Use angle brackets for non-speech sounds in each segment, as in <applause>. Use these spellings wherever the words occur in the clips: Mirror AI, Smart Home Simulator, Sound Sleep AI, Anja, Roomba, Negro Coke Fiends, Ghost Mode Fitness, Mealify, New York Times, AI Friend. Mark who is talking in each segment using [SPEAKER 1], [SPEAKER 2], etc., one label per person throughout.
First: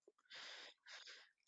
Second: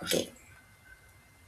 [SPEAKER 1] Okay.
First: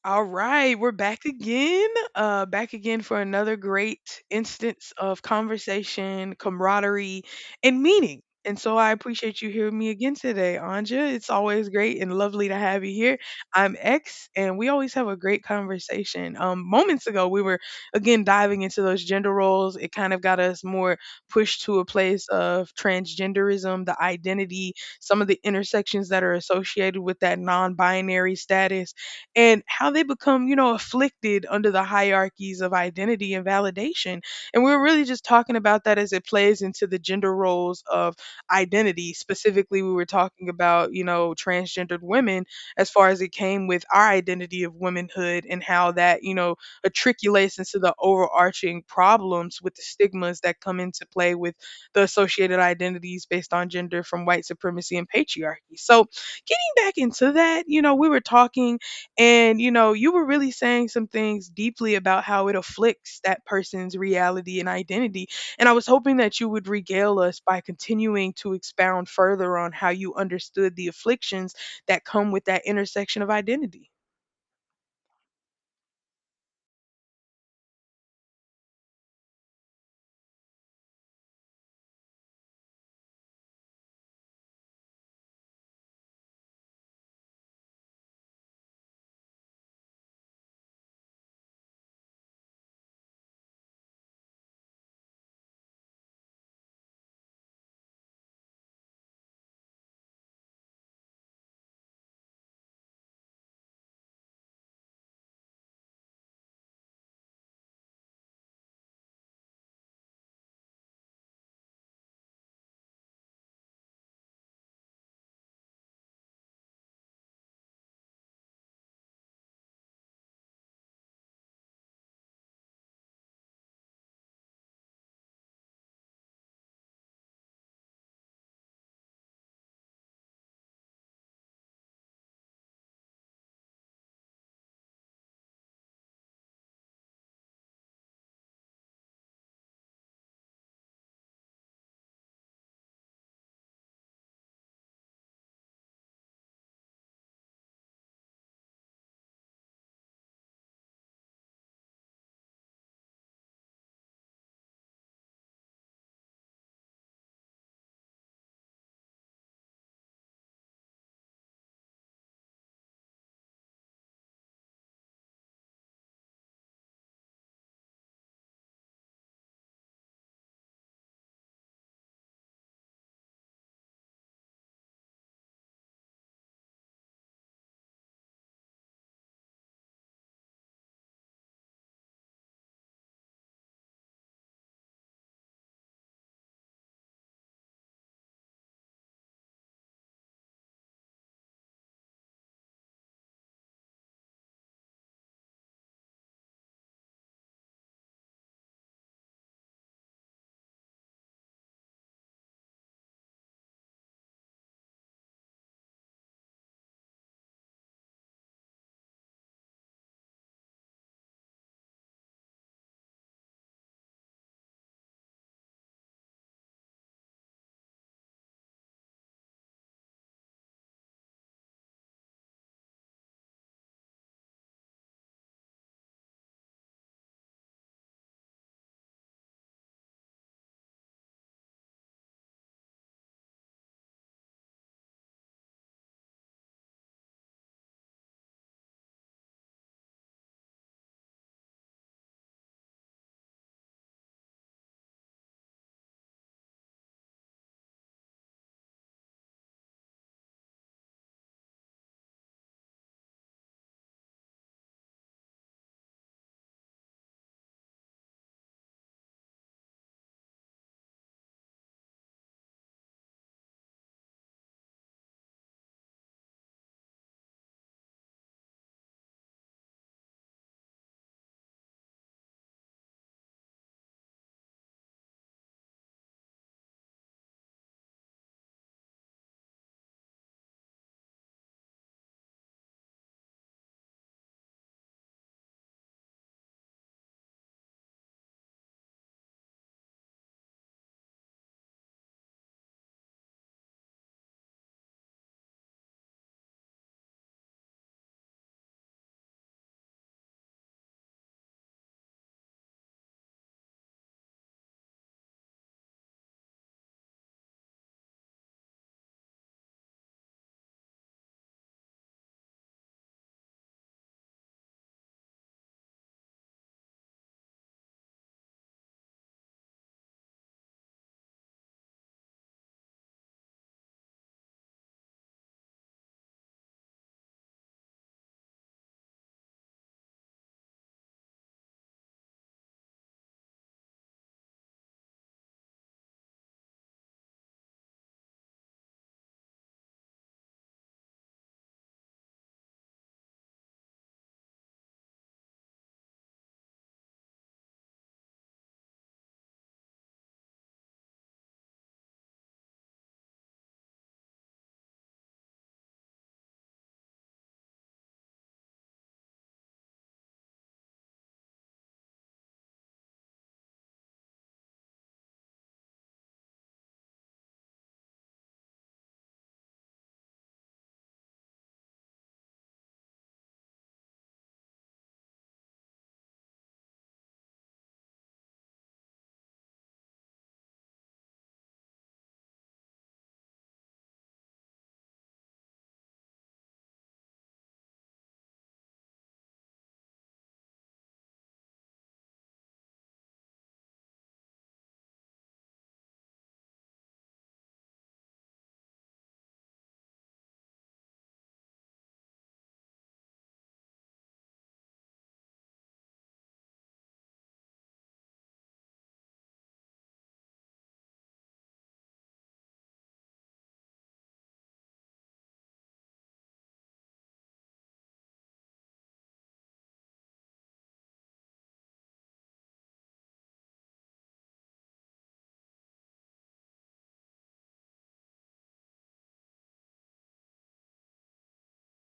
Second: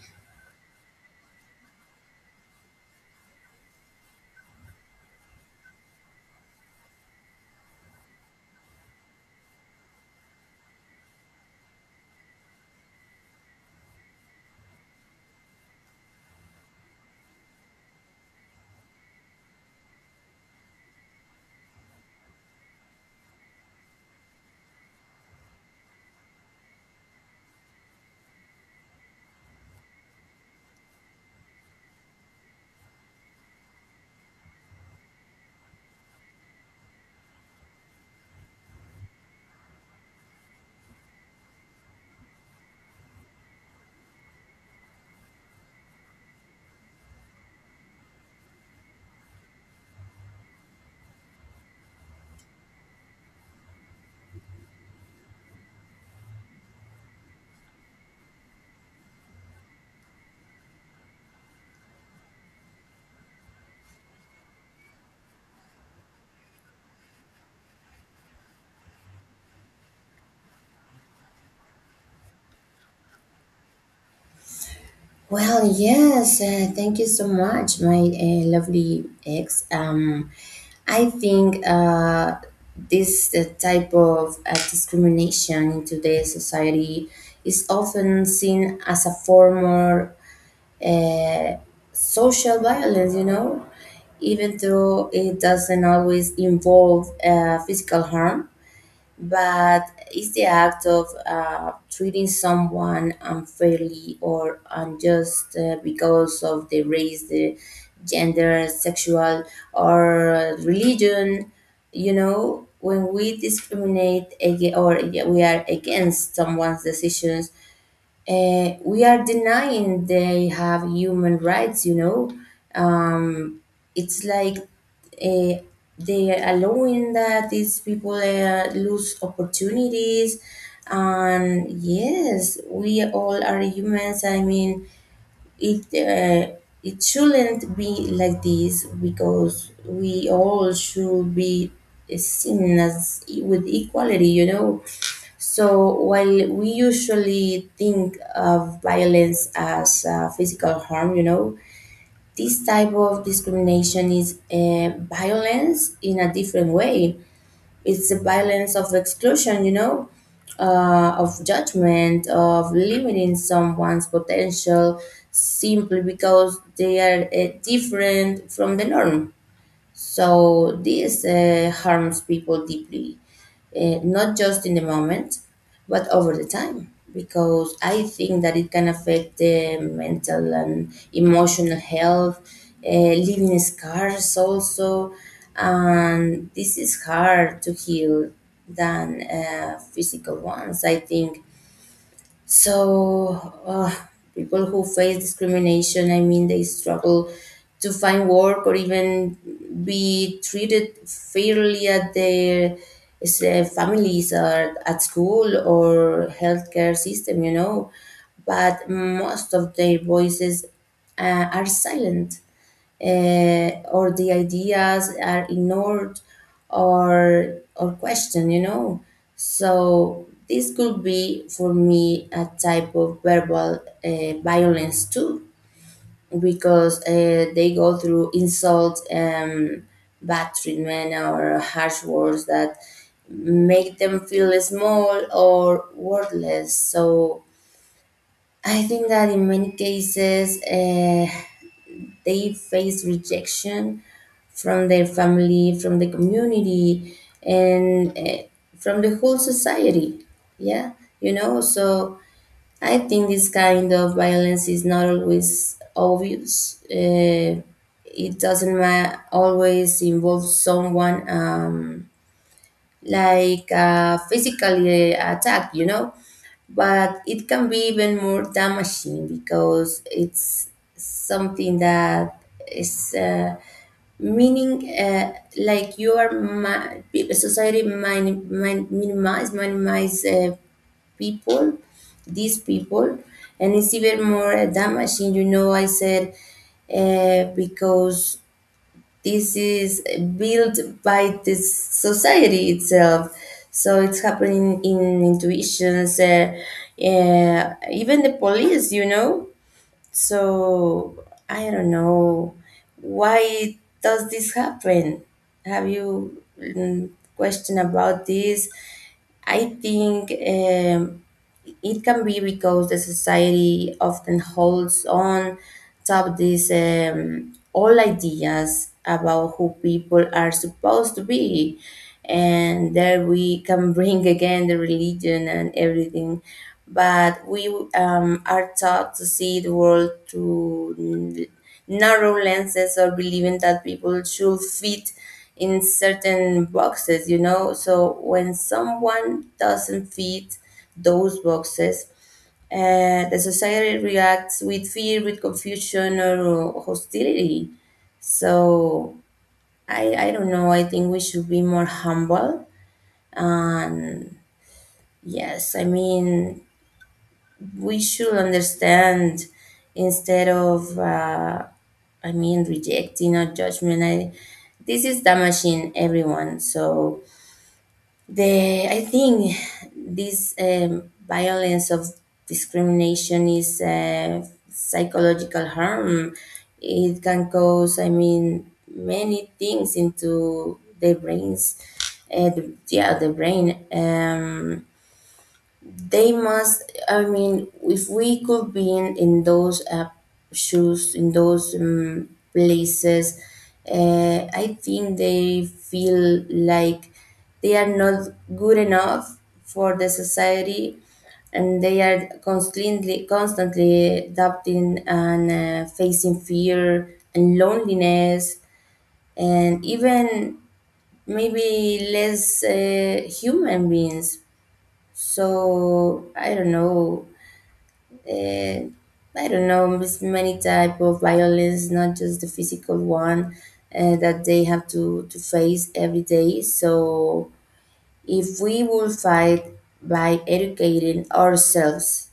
[SPEAKER 2] All right, we're back again. Back again for another great instance of conversation, camaraderie, and meaning. And so I appreciate you hearing me again today, Anja. It's always great and lovely to have you here. I'm X, and we always have a great conversation. Moments ago, we were again diving into those gender roles. It kind of got us more pushed to a place of transgenderism, the identity, some of the intersections that are associated with that non binary status and how they become afflicted under the hierarchies of identity and validation. And we were really just talking about that as it plays into the gender roles of identity. Specifically, we were talking about transgendered women as far as it came with our identity of womanhood and how that matriculates into the overarching problems with the stigmas that come into play with the associated identities based on gender from white supremacy and patriarchy. So, getting back into that we were talking and you were really saying some things deeply about how it afflicts that person's reality and identity. And I was hoping that you would regale us by continuing to expound further on how you understood the afflictions that come with that intersection of identity.
[SPEAKER 1] Well, yes, thank you so much, my lovely ex. I think this type of discrimination in today's society is often seen as a form of uh, social violence, you know, even though it doesn't always involve physical harm, but it's the act of treating someone unfairly or unjust because of the race, the gender, sexual, or religion. You know, when we discriminate against, or yeah, we are against someone's decisions, we are denying they have human rights, you know. Um, it's like they are allowing that these people lose opportunities. And yes, we all are humans. I mean, it uh, it shouldn't be like this, because we all should be seen as with equality, you know. So while we usually think of violence as physical harm, you know, this type of discrimination is violence in a different way. It's a balance of exclusion, you know, of judgment, of limiting someone's potential simply because they are different from the norm. So this harms people deeply, not just in the moment, but over the time, because I think that it can affect the mental and emotional health, uh, leaving scars also, and this is hard to heal than physical ones, I think. So, people who face discrimination, I mean, they struggle to find work or even be treated fairly at their families, or at school, or healthcare system, you know. But most of their voices are silent, or the ideas are ignored or questioned, you know. So this could be for me a type of verbal violence too, because they go through insults and bad treatment or harsh words that make them feel small or worthless. So I think that in many cases, they face rejection from their family, from the community, and from the whole society. Yeah, you know. So I think this kind of violence is not always obvious. It doesn't always involve someone like a physical attack, you know, but it can be even more damaging because it's something that is meaning, like you are society minimize people, these people, and it's even more damaging, you know, I said, because this is built by the society itself. So it's happening in intuitions, even the police, you know. So I don't know why does this happen. Have you mm, question about this? I think. It can be because the society often holds on to these old ideas about who people are supposed to be. And there we can bring again the religion and everything. But we are taught to see the world through narrow lenses, or believing that people should fit in certain boxes, you know. So when someone doesn't fit those boxes, the society reacts with fear, with confusion, or hostility. So I don't know. I think we should be more humble. And yes, I mean, we should understand instead of, I mean, rejecting or judgment. I, this is damaging everyone. So The I think this violence of discrimination is psychological harm. It can cause, I mean, many things into the brains. The brain. They must, I mean, if we could be in those shoes, in those places, I think they feel like they are not good enough for the society, and they are constantly doubting and facing fear and loneliness, and even maybe less human beings. So I don't know, uh, there's many type of violence, not just the physical one that they have to face every day. So if we will fight by educating ourselves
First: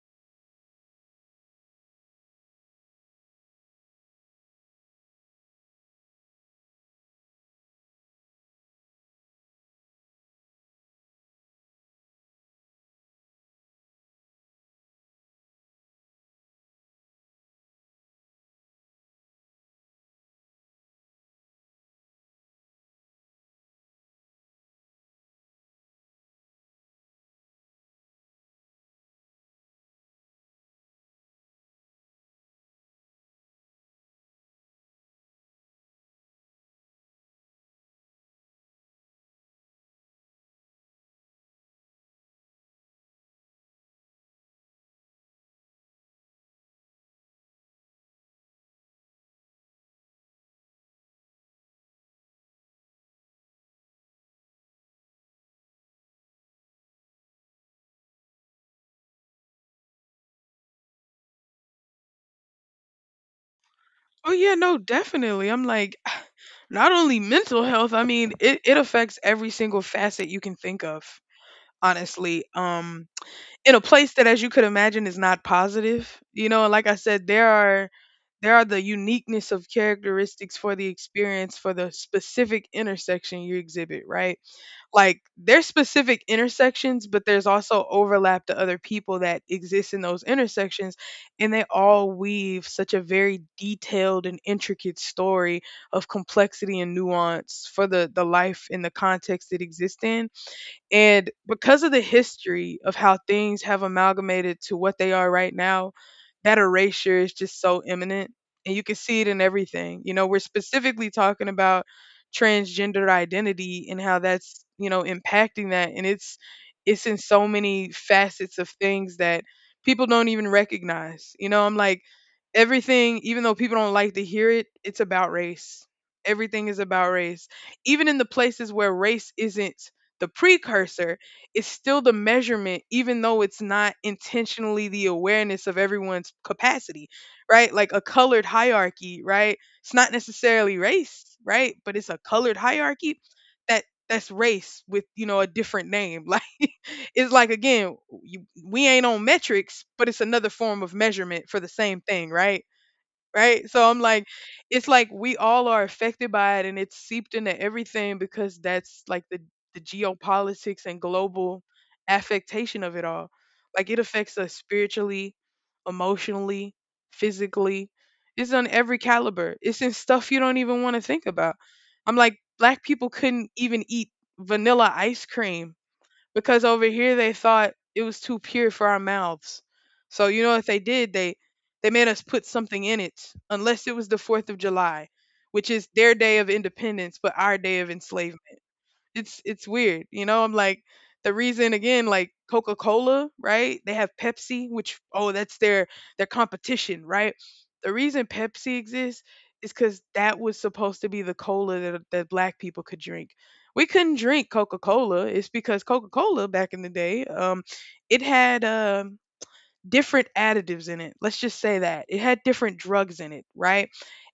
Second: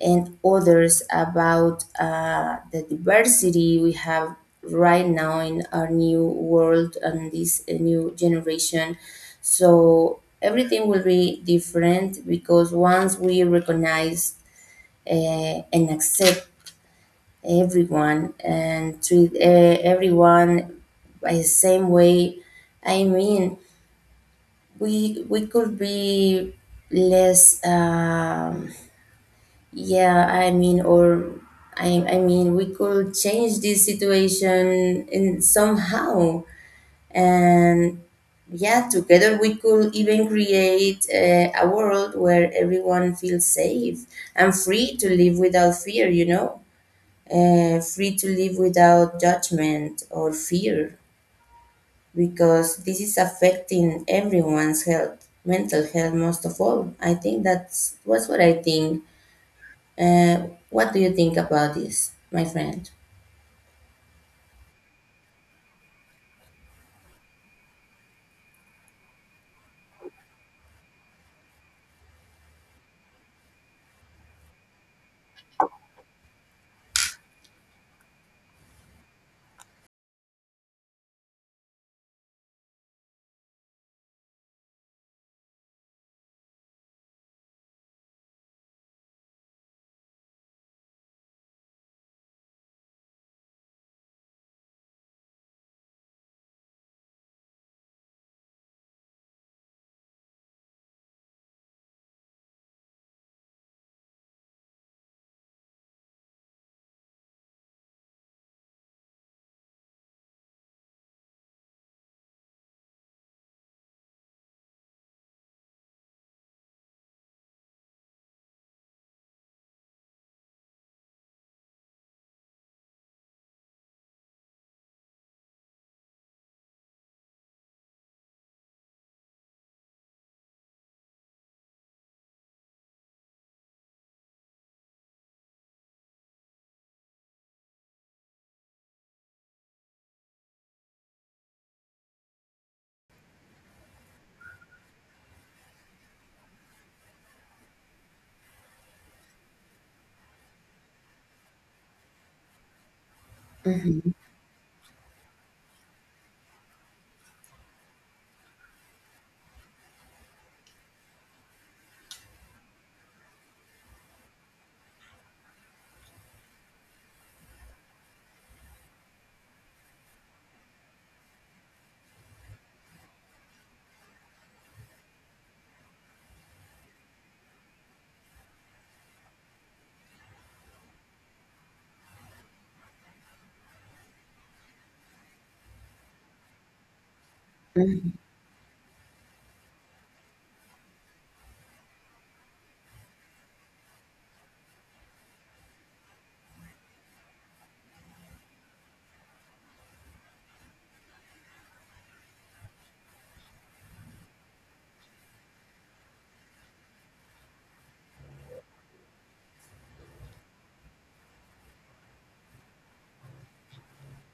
[SPEAKER 1] and others about the diversity we have right now in our new world and this new generation, so everything will be different, because once we recognize and accept everyone and treat everyone by the same way, I mean, we could be less. Yeah, I mean, or I mean, we could change this situation in somehow, and yeah, together we could even create a world where everyone feels safe and free to live without fear. You know, and free to live without judgment or fear, because this is affecting everyone's health, mental health most of all. I think that's what I think. What do you think about this, my friend?
[SPEAKER 2] Oh yeah, no, definitely. I'm like, <sighs> not only mental health, I mean it affects every single facet you can think of, honestly. In a place that, as you could imagine, is not positive. You know, like I said, there are the uniqueness of characteristics for the experience for the specific intersection you exhibit, right? Like there's specific intersections, but there's also overlap to other people that exist in those intersections, and they all weave such a very detailed and intricate story of complexity and nuance for the life and the context it exists in. And because of the history of how things have amalgamated to what they are right now, that erasure is just so imminent. And you can see it in everything. You know, we're specifically talking about transgender identity and how that's, you know, impacting that. And it's in so many facets of things that people don't even recognize. You know, I'm like, everything, even though people don't like to hear it, it's about race. Everything is about race. Even in the places where race isn't the precursor is still the measurement, even though it's not intentionally the awareness of everyone's capacity, right? Like a colored hierarchy, right? It's not necessarily race, right? But it's a colored hierarchy that that's race with, you know, a different name. <laughs> Like, it's like again, you, we ain't on metrics, but it's another form of measurement for the same thing, right? So I'm
[SPEAKER 1] Mm-hmm.
[SPEAKER 2] like, it's like we all are affected by it, and it's seeped into everything because that's like the geopolitics and global affectation of it all. Like it affects us spiritually, emotionally, physically. It's on every caliber. It's in stuff you don't even want to think about. I'm like, black people couldn't even eat vanilla ice cream because over here they thought it was too pure for our mouths. So you know what they did? They made us put something in it, unless it was the Fourth of July, which is their day of independence, but our day of
[SPEAKER 1] Hmm.
[SPEAKER 2] enslavement. It's weird, you know. I'm like, the reason again, like Coca Cola, right? They have Pepsi, which, oh, that's their competition, right? The reason Pepsi exists is because that was supposed to be the cola that black people could drink. We couldn't drink Coca Cola. It's because Coca Cola back in the day, it had different additives in it. Let's just say that. It had different drugs in it, right?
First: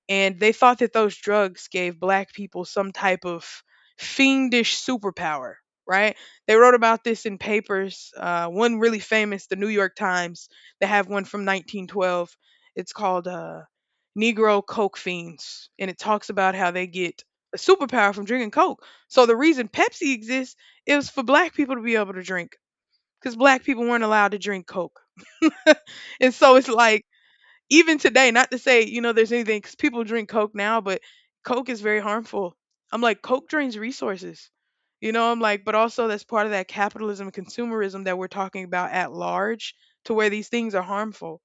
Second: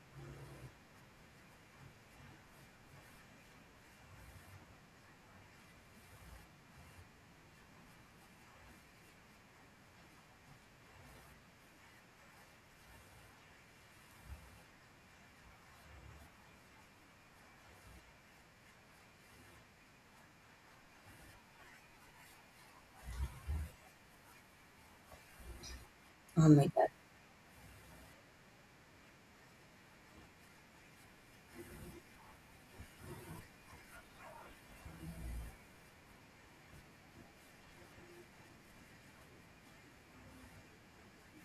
[SPEAKER 2] And they thought that those drugs gave black people some type of fiendish superpower, right? They wrote about this in papers. One really famous, the New York Times, they have one from 1912. It's called Negro Coke Fiends. And it talks about how they get a superpower from drinking Coke. So the reason Pepsi exists is for black people to be able to drink because black people weren't allowed to drink Coke. <laughs> And
[SPEAKER 1] Oh
[SPEAKER 2] so
[SPEAKER 1] my
[SPEAKER 2] it's
[SPEAKER 1] God.
[SPEAKER 2] like, even today, not to say, you know, there's anything because people drink Coke now, but Coke is very harmful. I'm like, Coke drains resources. You know, I'm like, but also that's part of that capitalism and consumerism that we're talking about at large, to where these things are harmful,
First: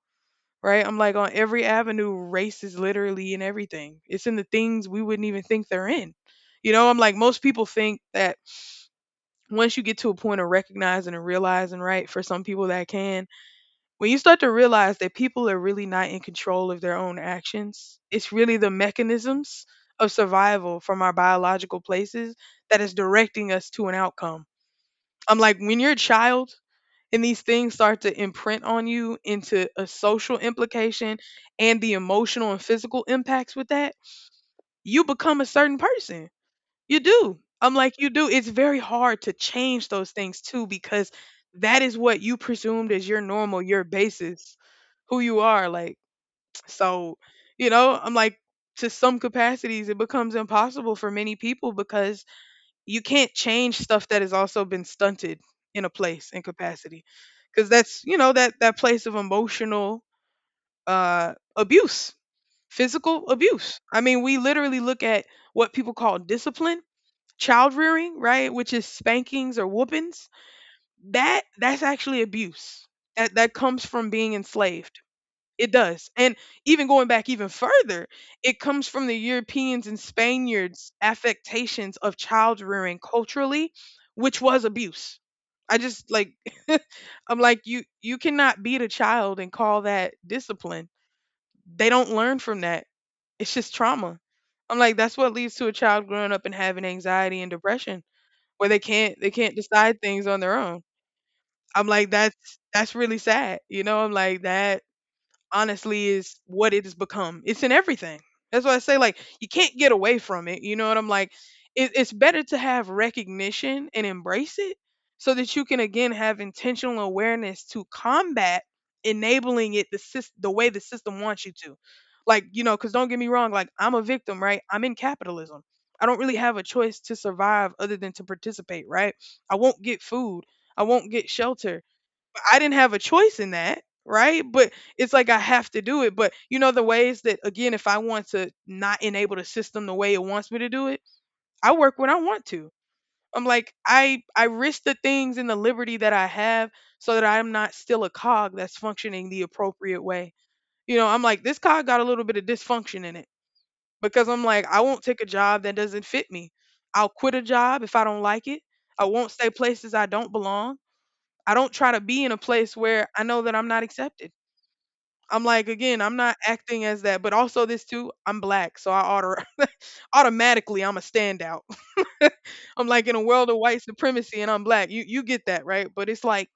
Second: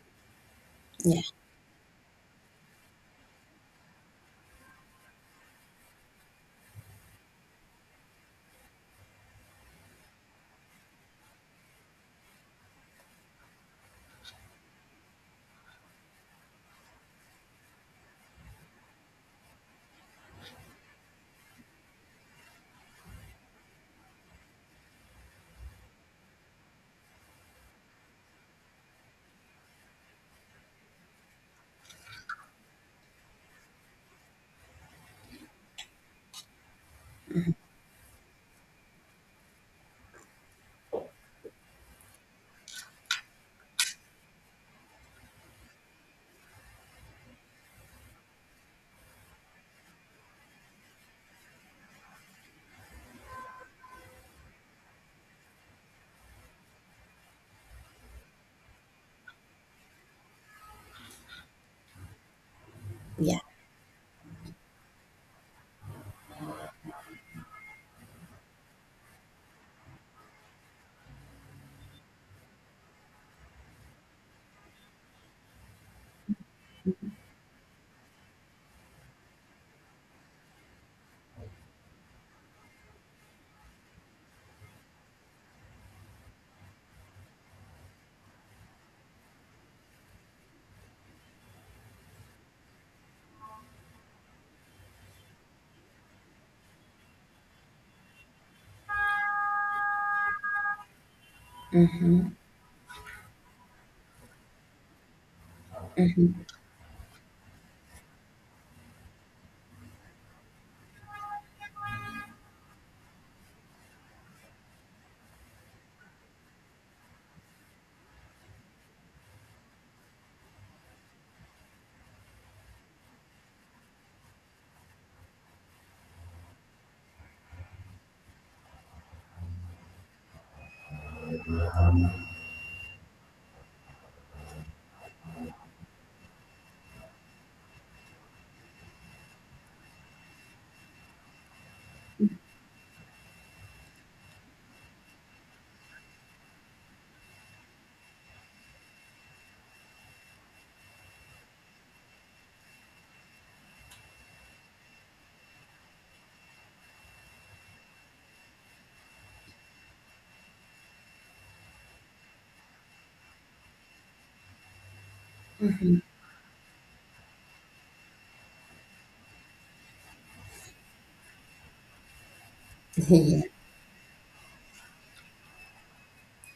[SPEAKER 2] right? I'm like,
[SPEAKER 1] Yeah.
[SPEAKER 2] on every avenue, race is literally in everything. It's in the things we wouldn't even think they're in. You know, I'm like, most people think that once you get to a point of recognizing and realizing, right, for some people that can, when you start to realize that people are really not in control of their own actions, it's really the mechanisms of survival from our biological places that is directing us to an outcome. I'm like, when you're a child and these things start to imprint on you into a social implication and the emotional and physical impacts with that, you become a certain person. You do. I'm like, you do. It's very hard to change those things too because that is what you presumed as your normal, your basis, who you are. Like, <tsk> so, you know, I'm like, to some capacities, it becomes impossible for many people because you can't change stuff that has also been stunted in a place and capacity. Because that's, you know, that, place of emotional abuse, physical
[SPEAKER 1] Yeah.
[SPEAKER 2] abuse. I mean, we literally look at what people call discipline child rearing, right, which is spankings or whoopings, that's actually abuse. That comes from being enslaved. It does. And even going back even further, it comes from the Europeans and Spaniards' affectations of child rearing culturally, which was abuse. I just like, <laughs> I'm like, you cannot beat a child and call that discipline. They don't learn from that. It's just trauma. I'm like, that's what leads to a child growing up and having anxiety and depression where they can't decide things on their own. I'm like,
[SPEAKER 1] Mm-hmm.
[SPEAKER 2] that's really sad. You know, I'm like, that honestly is
[SPEAKER 1] Mm-hmm.
[SPEAKER 2] what it has become. It's in everything. That's why I say, like, you can't get away from it. You know what I'm like? It's better to have recognition and embrace it so that you can again have intentional awareness to combat enabling it the the way the system wants you to. Like, you know, cuz don't get me wrong, like I'm a victim, right? I'm in capitalism. I don't really have a choice to survive other than to participate, right? I won't get food. I won't get shelter. I didn't have a choice in that, right? But it's like I have to do it. But you know the ways that again, if I want to not enable the system the way it wants me to do it, I work when I want to. I'm like, I risk the things and the liberty that I have so that I'm not still a cog that's functioning the appropriate way. You know, I'm like, this cog got a little bit of dysfunction in it because I'm like, I won't take a job that doesn't fit me. I'll quit a job if I don't like it. I won't stay places I don't belong. I don't try to be in a place where I know that I'm not accepted. I'm like, again, I'm not acting as that, but also this too, I'm black, so I <laughs> automatically I'm a standout. <laughs> I'm like,
[SPEAKER 1] <laughs>
[SPEAKER 2] in a
[SPEAKER 1] Yeah.
[SPEAKER 2] world of white supremacy and I'm black. You get that, right? But it's like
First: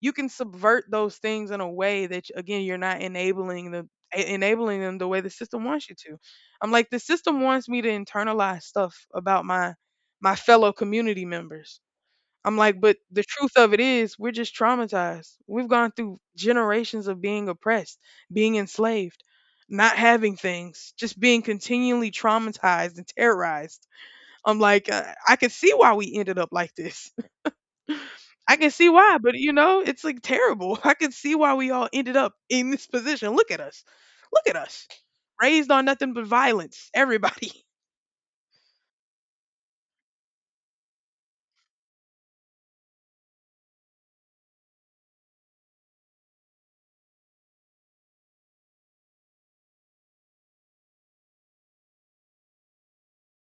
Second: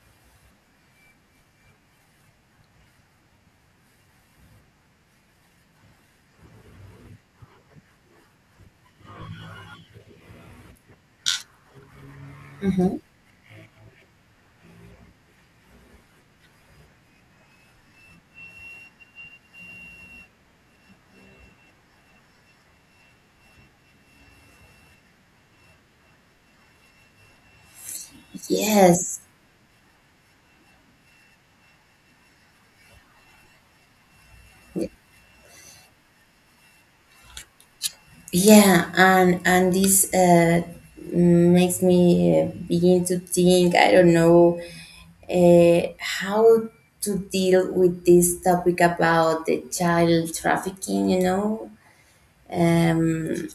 [SPEAKER 2] you can subvert those things in a way that again, you're not enabling the enabling them the way the system wants you to. I'm like, the system wants me to internalize stuff about my fellow community members. I'm like,
[SPEAKER 1] Mm-hmm.
[SPEAKER 2] but the truth of it is, we're just traumatized. We've gone through generations of being oppressed, being enslaved, not having things, just being continually traumatized and terrorized. I'm like, I can see why we ended up like this. <laughs> I can see why,
[SPEAKER 1] Yes.
[SPEAKER 2] but you know, it's like terrible. <laughs> I can see why we all ended up in this position. Look at us. Look at us. Raised on nothing but violence. Everybody. <laughs>
[SPEAKER 1] Yeah. And this makes me begin to think. I don't know how to deal with this topic about the child trafficking, you know. Um,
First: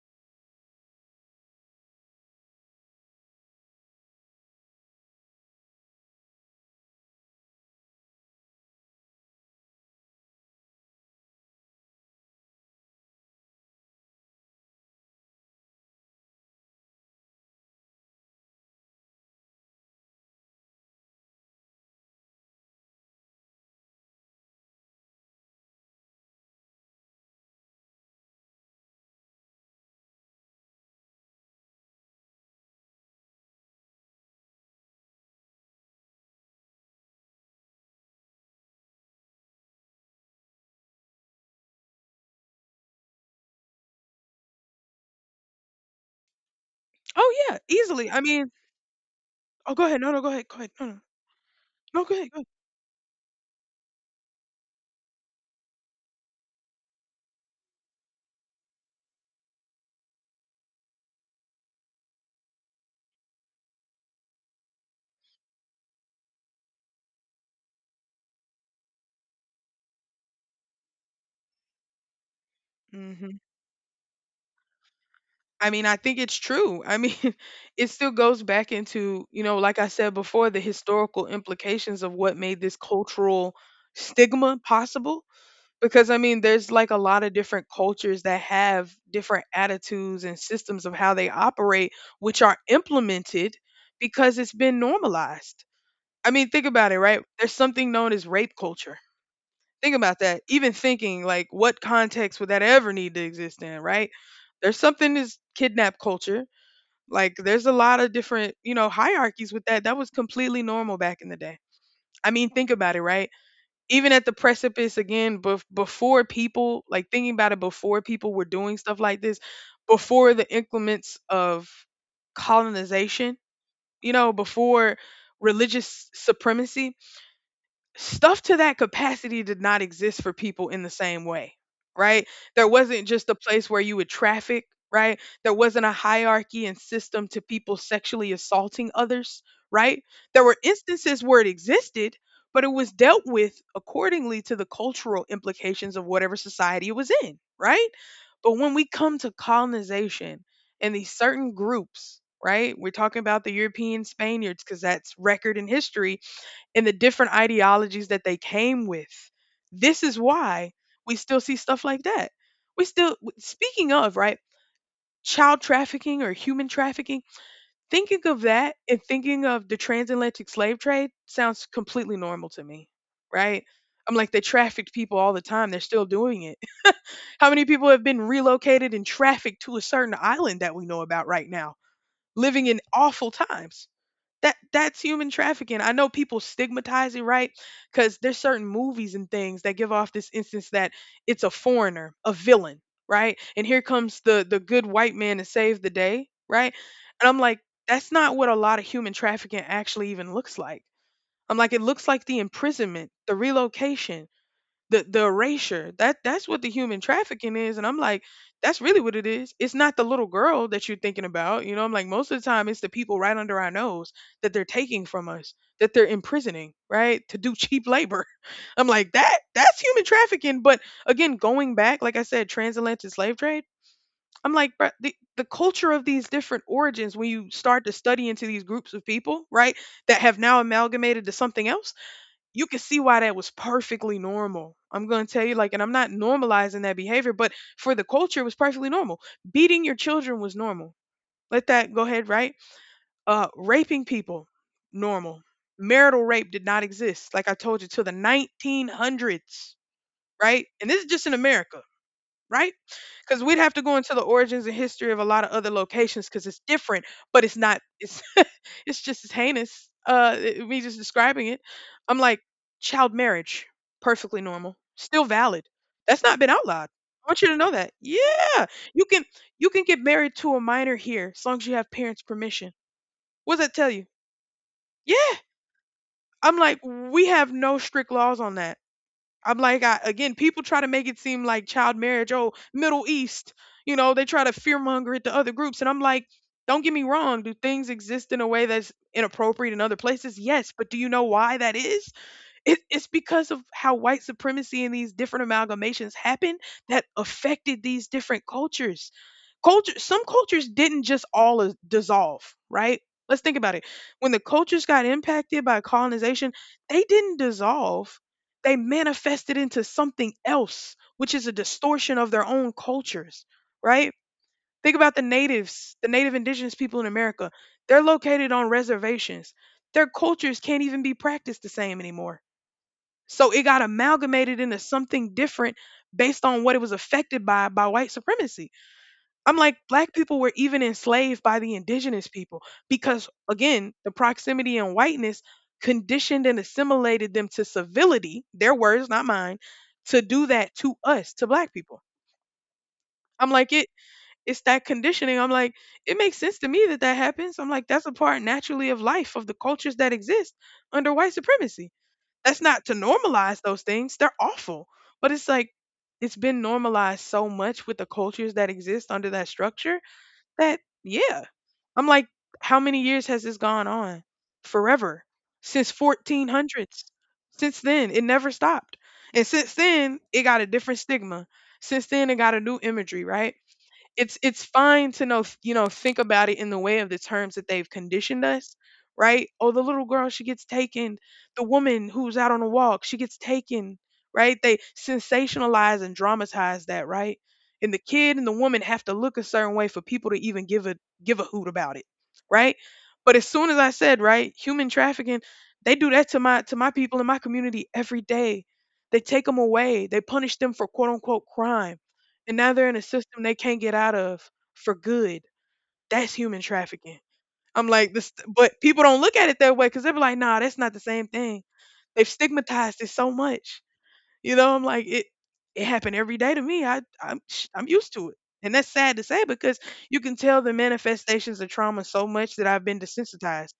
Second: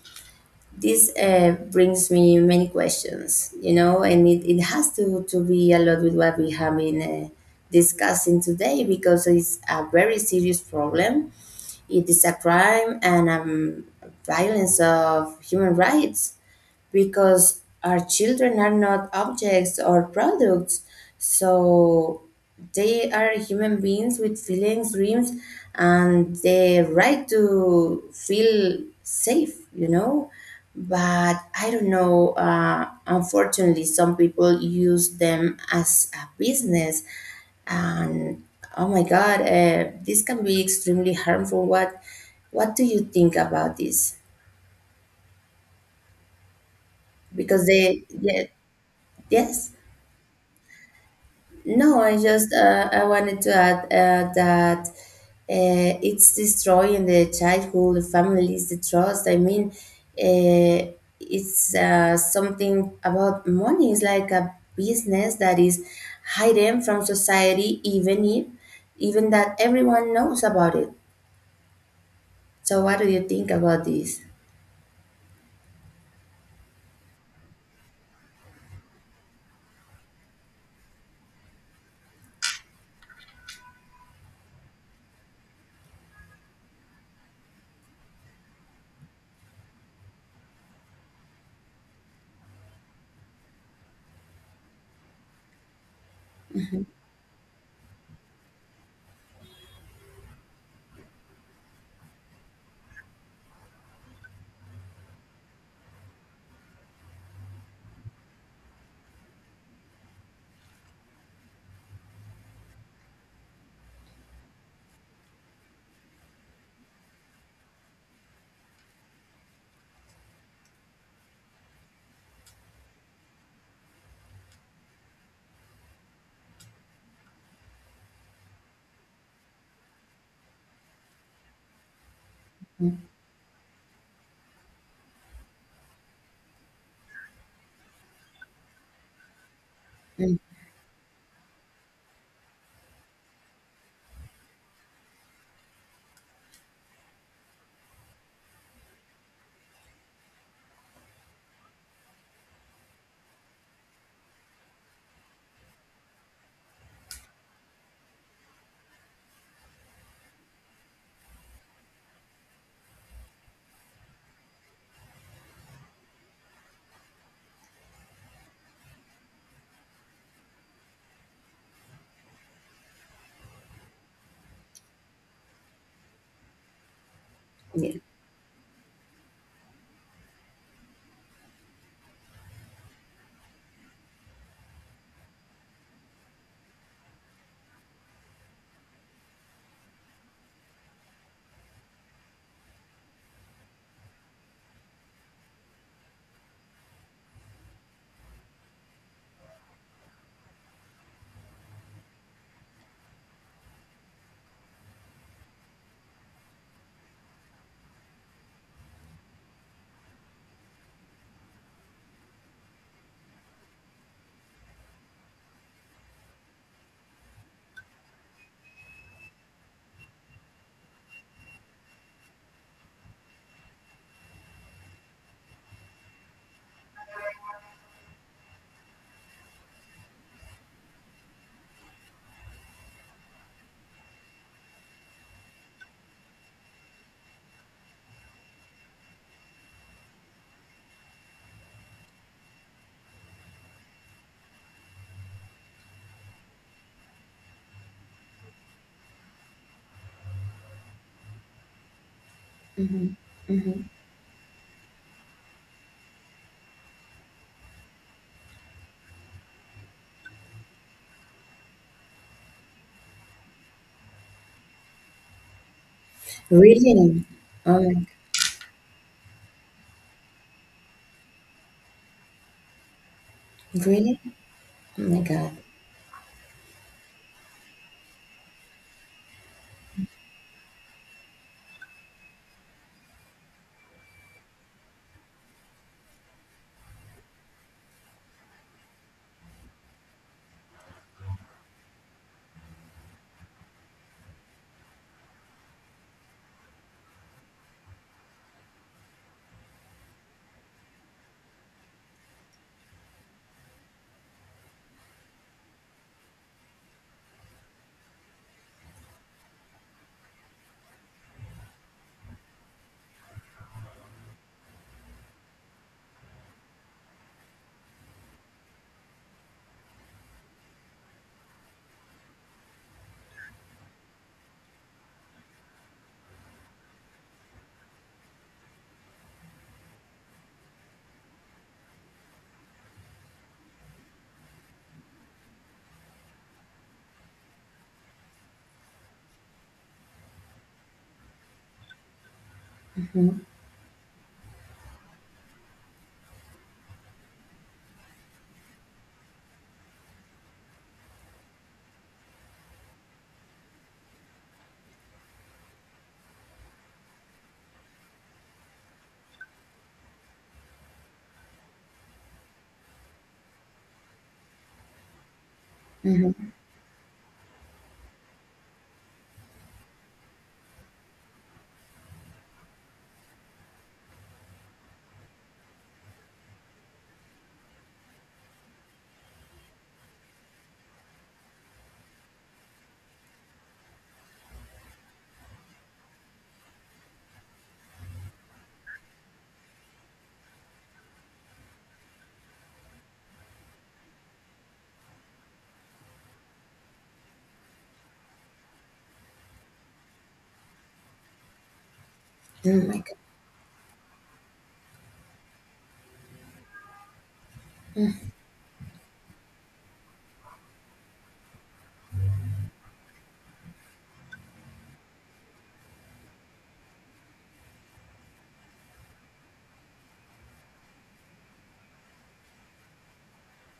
[SPEAKER 1] this brings me many questions, you know, and it has to be a lot with what we have been discussing today, because it's a very serious problem. It is a crime and violence of human rights, because our children are not objects or products. So they are human beings with feelings, dreams, and the right to feel safe, you know. But I don't know, unfortunately, some people use them as a business, and oh my god, this can be extremely harmful. What do you think about this,
[SPEAKER 2] Oh yeah,
[SPEAKER 1] because they,
[SPEAKER 2] easily. I
[SPEAKER 1] yeah,
[SPEAKER 2] mean,
[SPEAKER 1] yes.
[SPEAKER 2] oh, go ahead. No, no, go ahead. Go ahead. No, no.
[SPEAKER 1] No,
[SPEAKER 2] No, go
[SPEAKER 1] I
[SPEAKER 2] ahead.
[SPEAKER 1] just I wanted to add that it's destroying the childhood, the families, the trust. I mean, uh, it's something about money. It's like a business that is hidden from society, even if even that everyone knows about it. So, what do you
[SPEAKER 2] Mhm.
[SPEAKER 1] think about this?
[SPEAKER 2] I mean, I think it's true. I mean, <laughs> it still goes back into, you know, like I said before, the historical implications of what made this cultural stigma possible. Because I mean, there's like a lot of different cultures that have different attitudes and systems of how they operate, which are implemented because it's been normalized. I mean, think
[SPEAKER 1] Mm,
[SPEAKER 2] about it, right? There's something known as rape culture. Think about that. Even thinking like what context would that ever need to exist in, right? There's something is kidnap culture. Like there's a lot of different, you know, hierarchies with that. That was completely normal back in the day. I mean, think about it, right? Even at the precipice again before people like thinking about it, before people were doing stuff like this, before the increments of colonization, you know, before religious supremacy, stuff to that capacity did not exist for people in the same way, right? There wasn't just a place where you would traffic, right? There wasn't a hierarchy and system to people sexually assaulting others, right? There were instances where it existed, but it was dealt with accordingly to the cultural implications of whatever society it was in, right? But when we come to colonization and these certain groups, right? We're talking about the European Spaniards because that's record in history and the different ideologies that they came with. This is why we still see stuff like that. We still, speaking of, right, child trafficking or human trafficking, thinking of that and thinking of the transatlantic slave trade sounds completely normal to me, right? I'm like, they trafficked people all the time. They're still doing it. <laughs> How many people
[SPEAKER 1] yeah.
[SPEAKER 2] have been relocated and trafficked to a certain island that we know about right now, living in awful times? That's human trafficking. I know people stigmatize it, right? Because there's certain movies and things that give off this instance that it's a foreigner, a villain, right? And here comes the good white man to save the day, right? And I'm like, that's not what a lot of human trafficking actually even looks like. I'm like, it looks like the imprisonment, the relocation, the erasure, that's what the human trafficking is. And I'm like, that's really what it is. It's not the little girl that you're thinking about, you know. I'm like, most of the time it's the people right under our nose that they're taking from us, that they're imprisoning, right, to do cheap labor. <laughs> I'm like, that's human trafficking. But again, going back, like I said, transatlantic slave trade, I'm like, bruh, the culture of these different origins, when you start to study into these groups of people, right, that have now amalgamated to something else, you can see why that was perfectly normal. I'm going to tell you, like, and I'm not normalizing that behavior, but for the culture, it was perfectly normal. Beating your children was normal. Let that go ahead, right? Raping people, normal. Marital rape did not exist, like I told you, till the 1900s, right? And this is just in America, right?
[SPEAKER 1] Mhm,
[SPEAKER 2] Because we'd have to
[SPEAKER 1] mhm.
[SPEAKER 2] go into the origins and history of a lot of other locations because it's different, but it's not. It's <laughs> it's just as heinous. Me just describing it, I'm like, child marriage, perfectly normal, still valid. That's not been outlawed.
[SPEAKER 1] Really?
[SPEAKER 2] I want you to know
[SPEAKER 1] Oh
[SPEAKER 2] that.
[SPEAKER 1] my,
[SPEAKER 2] Yeah, you can get married to a minor here as long as you have parents' permission. What does that tell you?
[SPEAKER 1] really? Oh my
[SPEAKER 2] Yeah,
[SPEAKER 1] God.
[SPEAKER 2] I'm like, we have no strict laws on that. I'm like, I, again, people try to make it seem like child marriage, oh, Middle East, you know, they try to fearmonger it to other groups. And I'm like, don't get me wrong. Do things exist in a way that's inappropriate in other places? Yes. But do you know why that is? It's because of how white supremacy and these different amalgamations happened that affected these different cultures culture some cultures didn't just all dissolve, right? Let's think about it. When the cultures got impacted by colonization, they didn't dissolve. They manifested into something else, which is a distortion of their own cultures, right? Think about the natives, the native indigenous people in America. They're located on reservations. Their cultures can't even be practiced the same anymore, so it got amalgamated into something different based on what it was affected by white supremacy. I'm like, black people were even enslaved by the indigenous people because again, the proximity and whiteness conditioned and assimilated them to civility, their words not mine, to do that to us, to black people.
[SPEAKER 1] Hmm.
[SPEAKER 2] I'm like, it it's that conditioning. I'm like, it makes sense to me that that happens. I'm like, that's a part naturally of life, of the cultures that exist under white supremacy. That's not to normalize those things. They're awful. But it's like, it's been normalized so much with the cultures that exist under that structure that yeah. I'm like, how many years has this gone on? Forever. Since
[SPEAKER 1] Hmm.
[SPEAKER 2] 1400s. Since then, it never stopped. And since then, it got a different stigma. Since then, it got a new imagery, right? It's fine to know, you know, think about it in the way of the terms that they've conditioned us, right? Oh, the little girl, she gets taken. The woman who's out on a walk, she gets taken, right? They sensationalize and dramatize that, right? And the kid and the woman have to look a certain way for people to even give a hoot about it, right? But as soon as I said, right, human trafficking, they do that to my people in my community every day. They take them away, they punish them for quote unquote crime, and
[SPEAKER 1] Oh
[SPEAKER 2] now they're in a
[SPEAKER 1] my.
[SPEAKER 2] system they can't get out of for good. That's human trafficking. I'm like this, but people don't look at it that way because they're like, nah, that's not the same thing. They've stigmatized it so much. You know, I'm like it. It happened every day to me. I'm used to it, and that's sad to say because you can tell the manifestations of trauma so much that I've been desensitized.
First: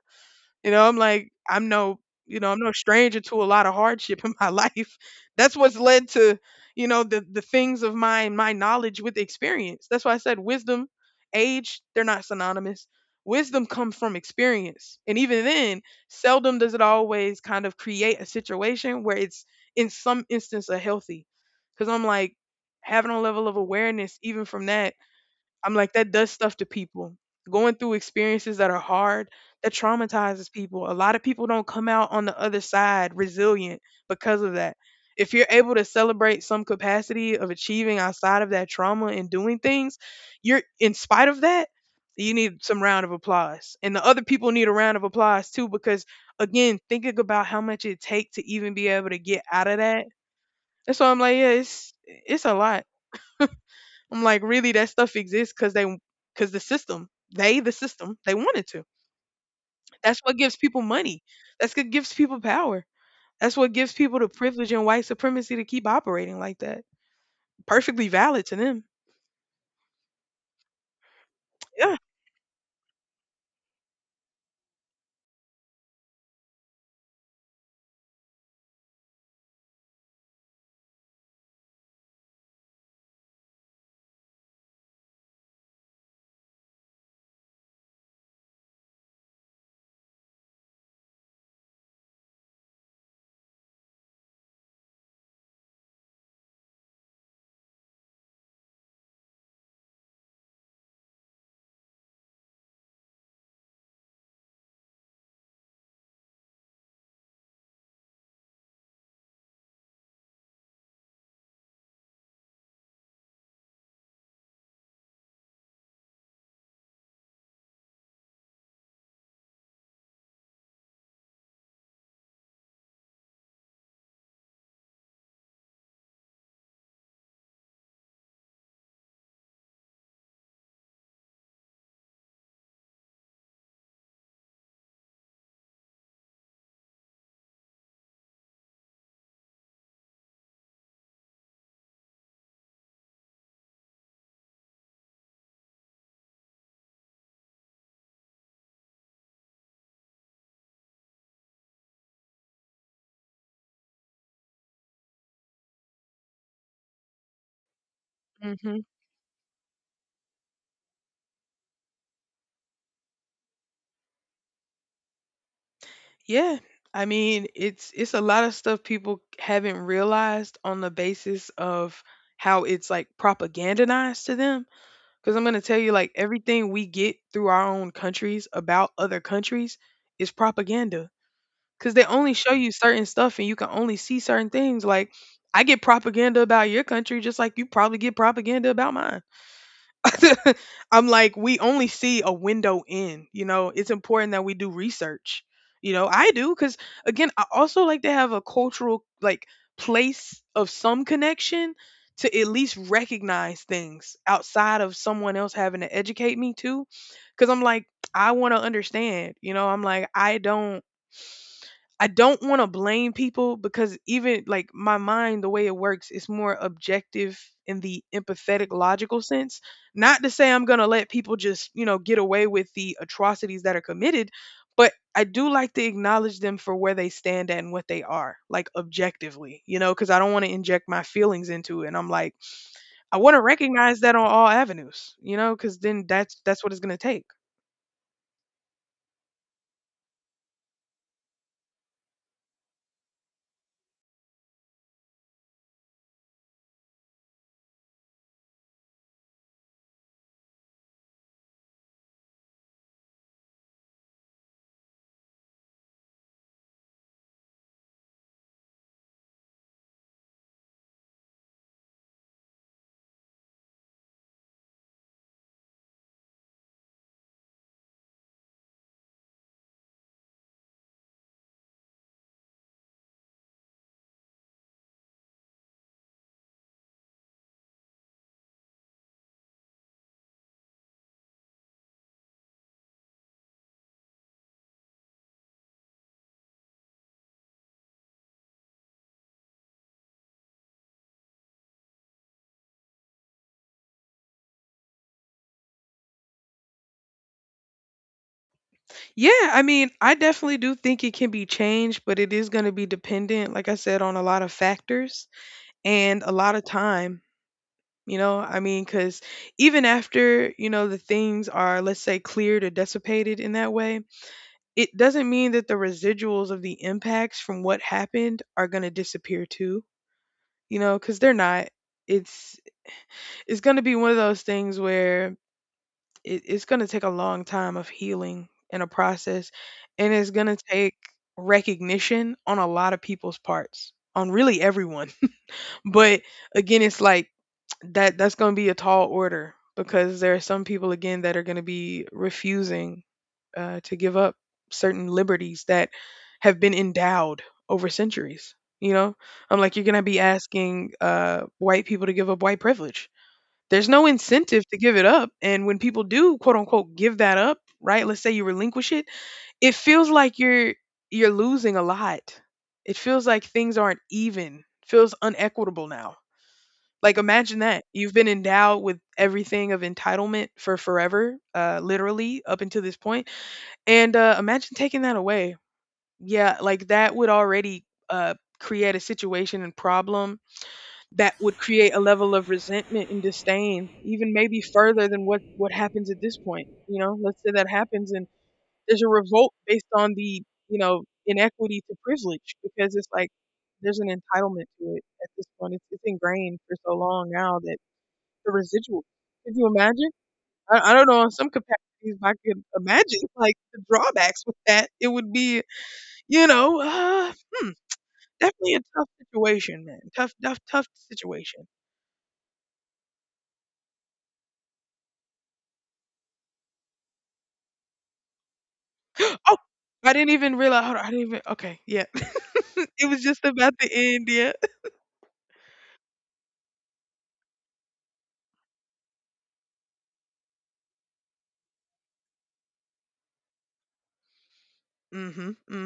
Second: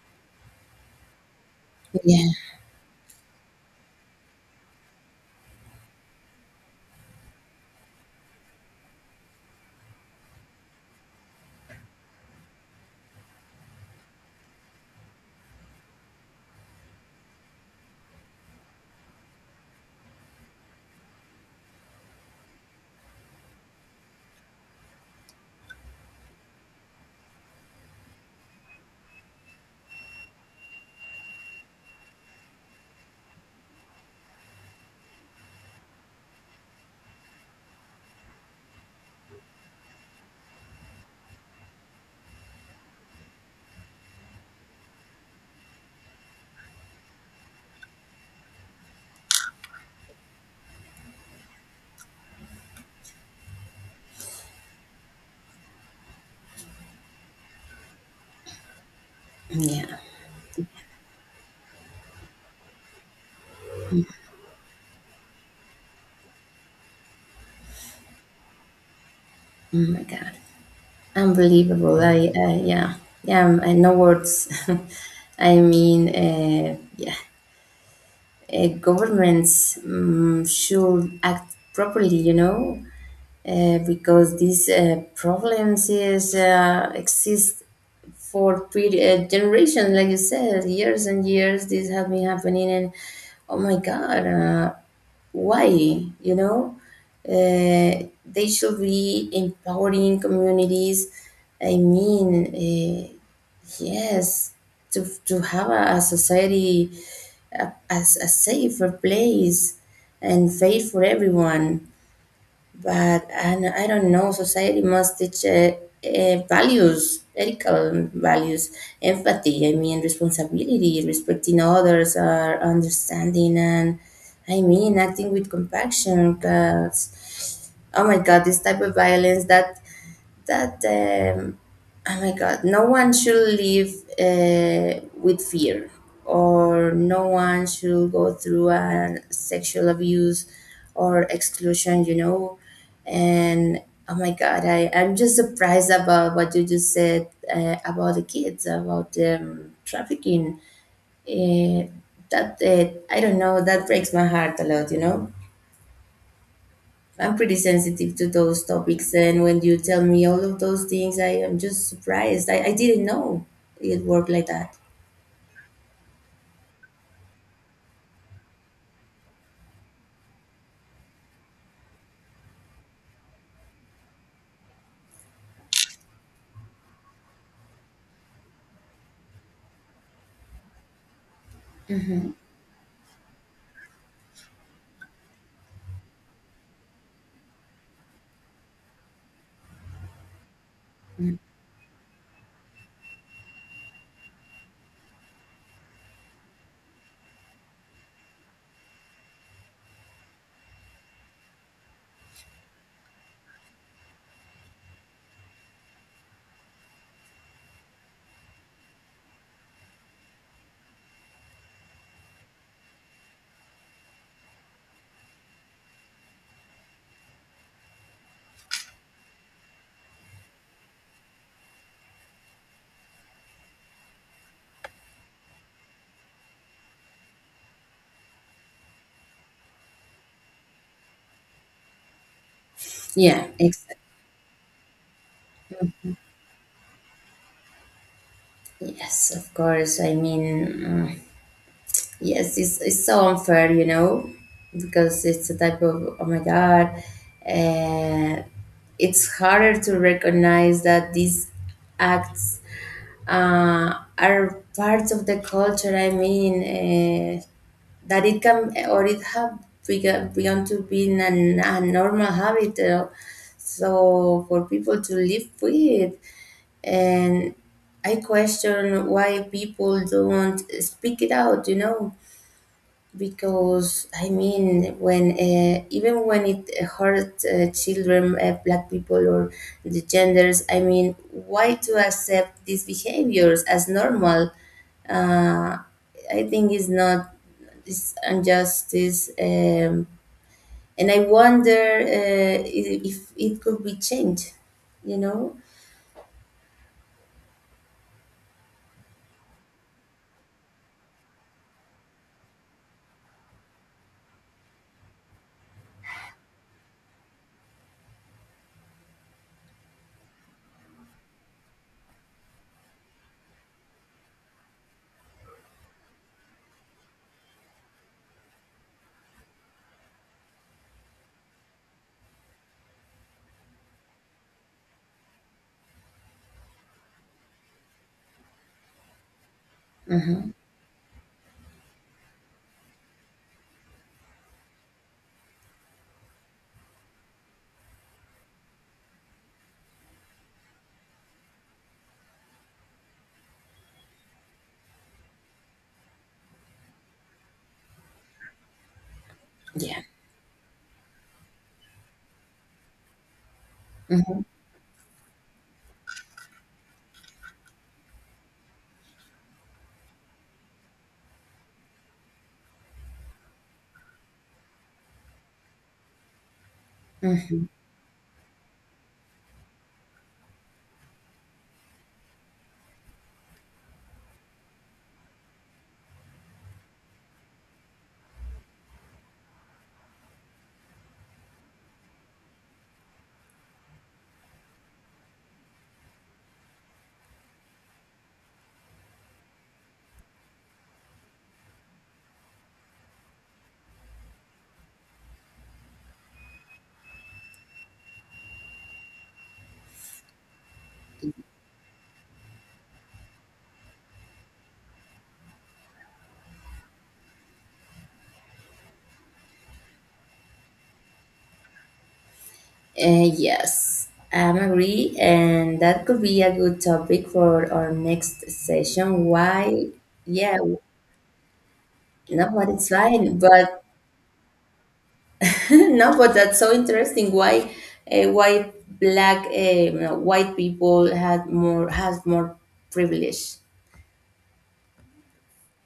[SPEAKER 2] You know, I'm like, I'm no,
[SPEAKER 1] Yeah,
[SPEAKER 2] you know, I'm no stranger to a lot of hardship in my <laughs> life. That's what's led to, you know, the things of my knowledge with experience. That's why I said wisdom, age, they're not synonymous. Wisdom comes from experience. And even then, seldom does it always kind of create a situation where it's in some instance a healthy. Cause I'm like, having a level of awareness even from that, I'm like, that does stuff to people. Going through experiences that are hard, that traumatizes people. A lot of people don't come out on the other side resilient because of that. If you're able to celebrate some capacity of achieving outside of that trauma and doing things, you're in spite of that, you need some round of applause. And the other people need a round of applause too, because again, thinking about how much it take to even be able to get out of that. That's why I'm like, yeah, it's a lot. I'm like, really, that stuff exists because they, because the system, they wanted to.
[SPEAKER 1] yeah.
[SPEAKER 2] That's what gives people money. That's what gives people power. That's what gives people the privilege and white supremacy to keep operating like that. Perfectly valid to them.
[SPEAKER 1] Oh my God,
[SPEAKER 2] Yeah.
[SPEAKER 1] unbelievable! I, yeah, yeah. I, no words. <laughs> I mean, yeah. Governments should act properly, you know, because these problems is, exist for generations, like you said, years and years. This have been happening, and oh my god, why? You know, they should be empowering communities. I mean, yes, to have a society, as a safer place and fair for everyone. But I don't know, society must teach values, ethical values, empathy, I mean, responsibility, respecting others, understanding, and I mean, acting with compassion. Because, oh my God, this type of violence that that oh my god, no one should live with fear, or no one should go through a sexual abuse or exclusion, you know. And oh my god, I, I'm just surprised about what you just said about the kids, about trafficking, uh, that I don't know, that breaks my heart a lot, you know. I'm pretty sensitive to those
[SPEAKER 2] Hmm.
[SPEAKER 1] topics, and when you tell me all of those things, I am just surprised. I didn't know it worked like that.
[SPEAKER 2] Yeah. I mean, it's a lot of stuff people haven't realized on the basis of how it's like propagandized to them. Because I'm gonna tell you, like, everything we get through our own countries about other countries is propaganda. 'Cause they only show you certain stuff and you can only see certain things, like, I get propaganda about your country just like you probably get propaganda about mine. <laughs> I'm like, we only see a window in, you know? It's important that we do research, you know? I do, cause again, I also like to have a cultural, like, place of some connection to at least recognize things outside of someone else having to educate me too. Because 'cause I'm like, I wanna understand, you know? I'm like, I don't want to blame people because even like my mind, the way it works, is more objective in the empathetic, logical sense. Not to say I'm going to let people just, you know, get away with the atrocities that are committed, but I do like to acknowledge them for where they stand at and what they are, like objectively, you know, because I don't want to inject my feelings into it. And I'm like, I want to
[SPEAKER 1] Yeah, exactly.
[SPEAKER 2] recognize that on all avenues, you know, because then that's what it's going to take.
[SPEAKER 1] Yes, of course. I mean, mm, yes, it's so unfair, you know, because it's a type of, oh my God, uh, it's harder to recognize that these acts are parts of the culture. I mean, uh, that it can, or it have begun to be a normal habit, so for people to live with. And I question why people don't speak it out, you know. Because I mean, when even when it hurts children, black people, or the genders, I mean, why to accept these behaviors as normal? Uh, I think it's not this injustice, and I wonder if it could be changed. You know?
[SPEAKER 2] Yeah, I mean, I definitely do think it can be changed, but it is going to be dependent, like I said, on a lot of factors and a lot of time. You know, I mean, because even after, you know, the things are, let's say, cleared or dissipated in that way, it doesn't mean that the residuals of the impacts from what happened are going to disappear too, you know, because they're not. It's going to be one of those things where it's going to take a long time of healing and a process, and it's going
[SPEAKER 1] Hmm.
[SPEAKER 2] to take recognition on a lot of people's parts, on really everyone, <laughs> but again, it's like that's going to be a tall order because there are some people again that are going to be refusing to give up certain liberties that have been endowed over centuries, you know. I'm like, you're going
[SPEAKER 1] Yeah.
[SPEAKER 2] to be asking white people to give up white privilege. There's no incentive to give it up, and when people do, quote unquote, give that up, right? Let's say you relinquish it, it feels like you're losing a lot. It feels like things aren't even. Feels unequitable now. Like imagine
[SPEAKER 1] Hmm.
[SPEAKER 2] that. You've been endowed with everything of entitlement for forever, literally up until this point, and imagine taking that away. Yeah, like that would already create a situation and problem that would create a level of resentment and disdain, even maybe further than what happens at this point. You know, let's say that happens, and there's a revolt based on the, you know, inequity to privilege, because it's like there's an entitlement to it at this point. It's ingrained for so long now that the residual. Could you imagine? I don't know. In some capacities, I could imagine <laughs> like the drawbacks with that. It would be, you know, definitely a tough situation, man. Tough situation.
[SPEAKER 1] Yes, I agree, and that could be a good topic for our next session.
[SPEAKER 2] <gasps> Oh,
[SPEAKER 1] Why?
[SPEAKER 2] I didn't even
[SPEAKER 1] Yeah,
[SPEAKER 2] realize. Hold on, I didn't even. Okay, yeah.
[SPEAKER 1] no, but it's
[SPEAKER 2] <laughs> It was
[SPEAKER 1] fine.
[SPEAKER 2] just about
[SPEAKER 1] But
[SPEAKER 2] the end. Yeah.
[SPEAKER 1] <laughs> no, but that's so interesting. Why? Why black? No, white people had more has more privilege.
[SPEAKER 2] Mhm.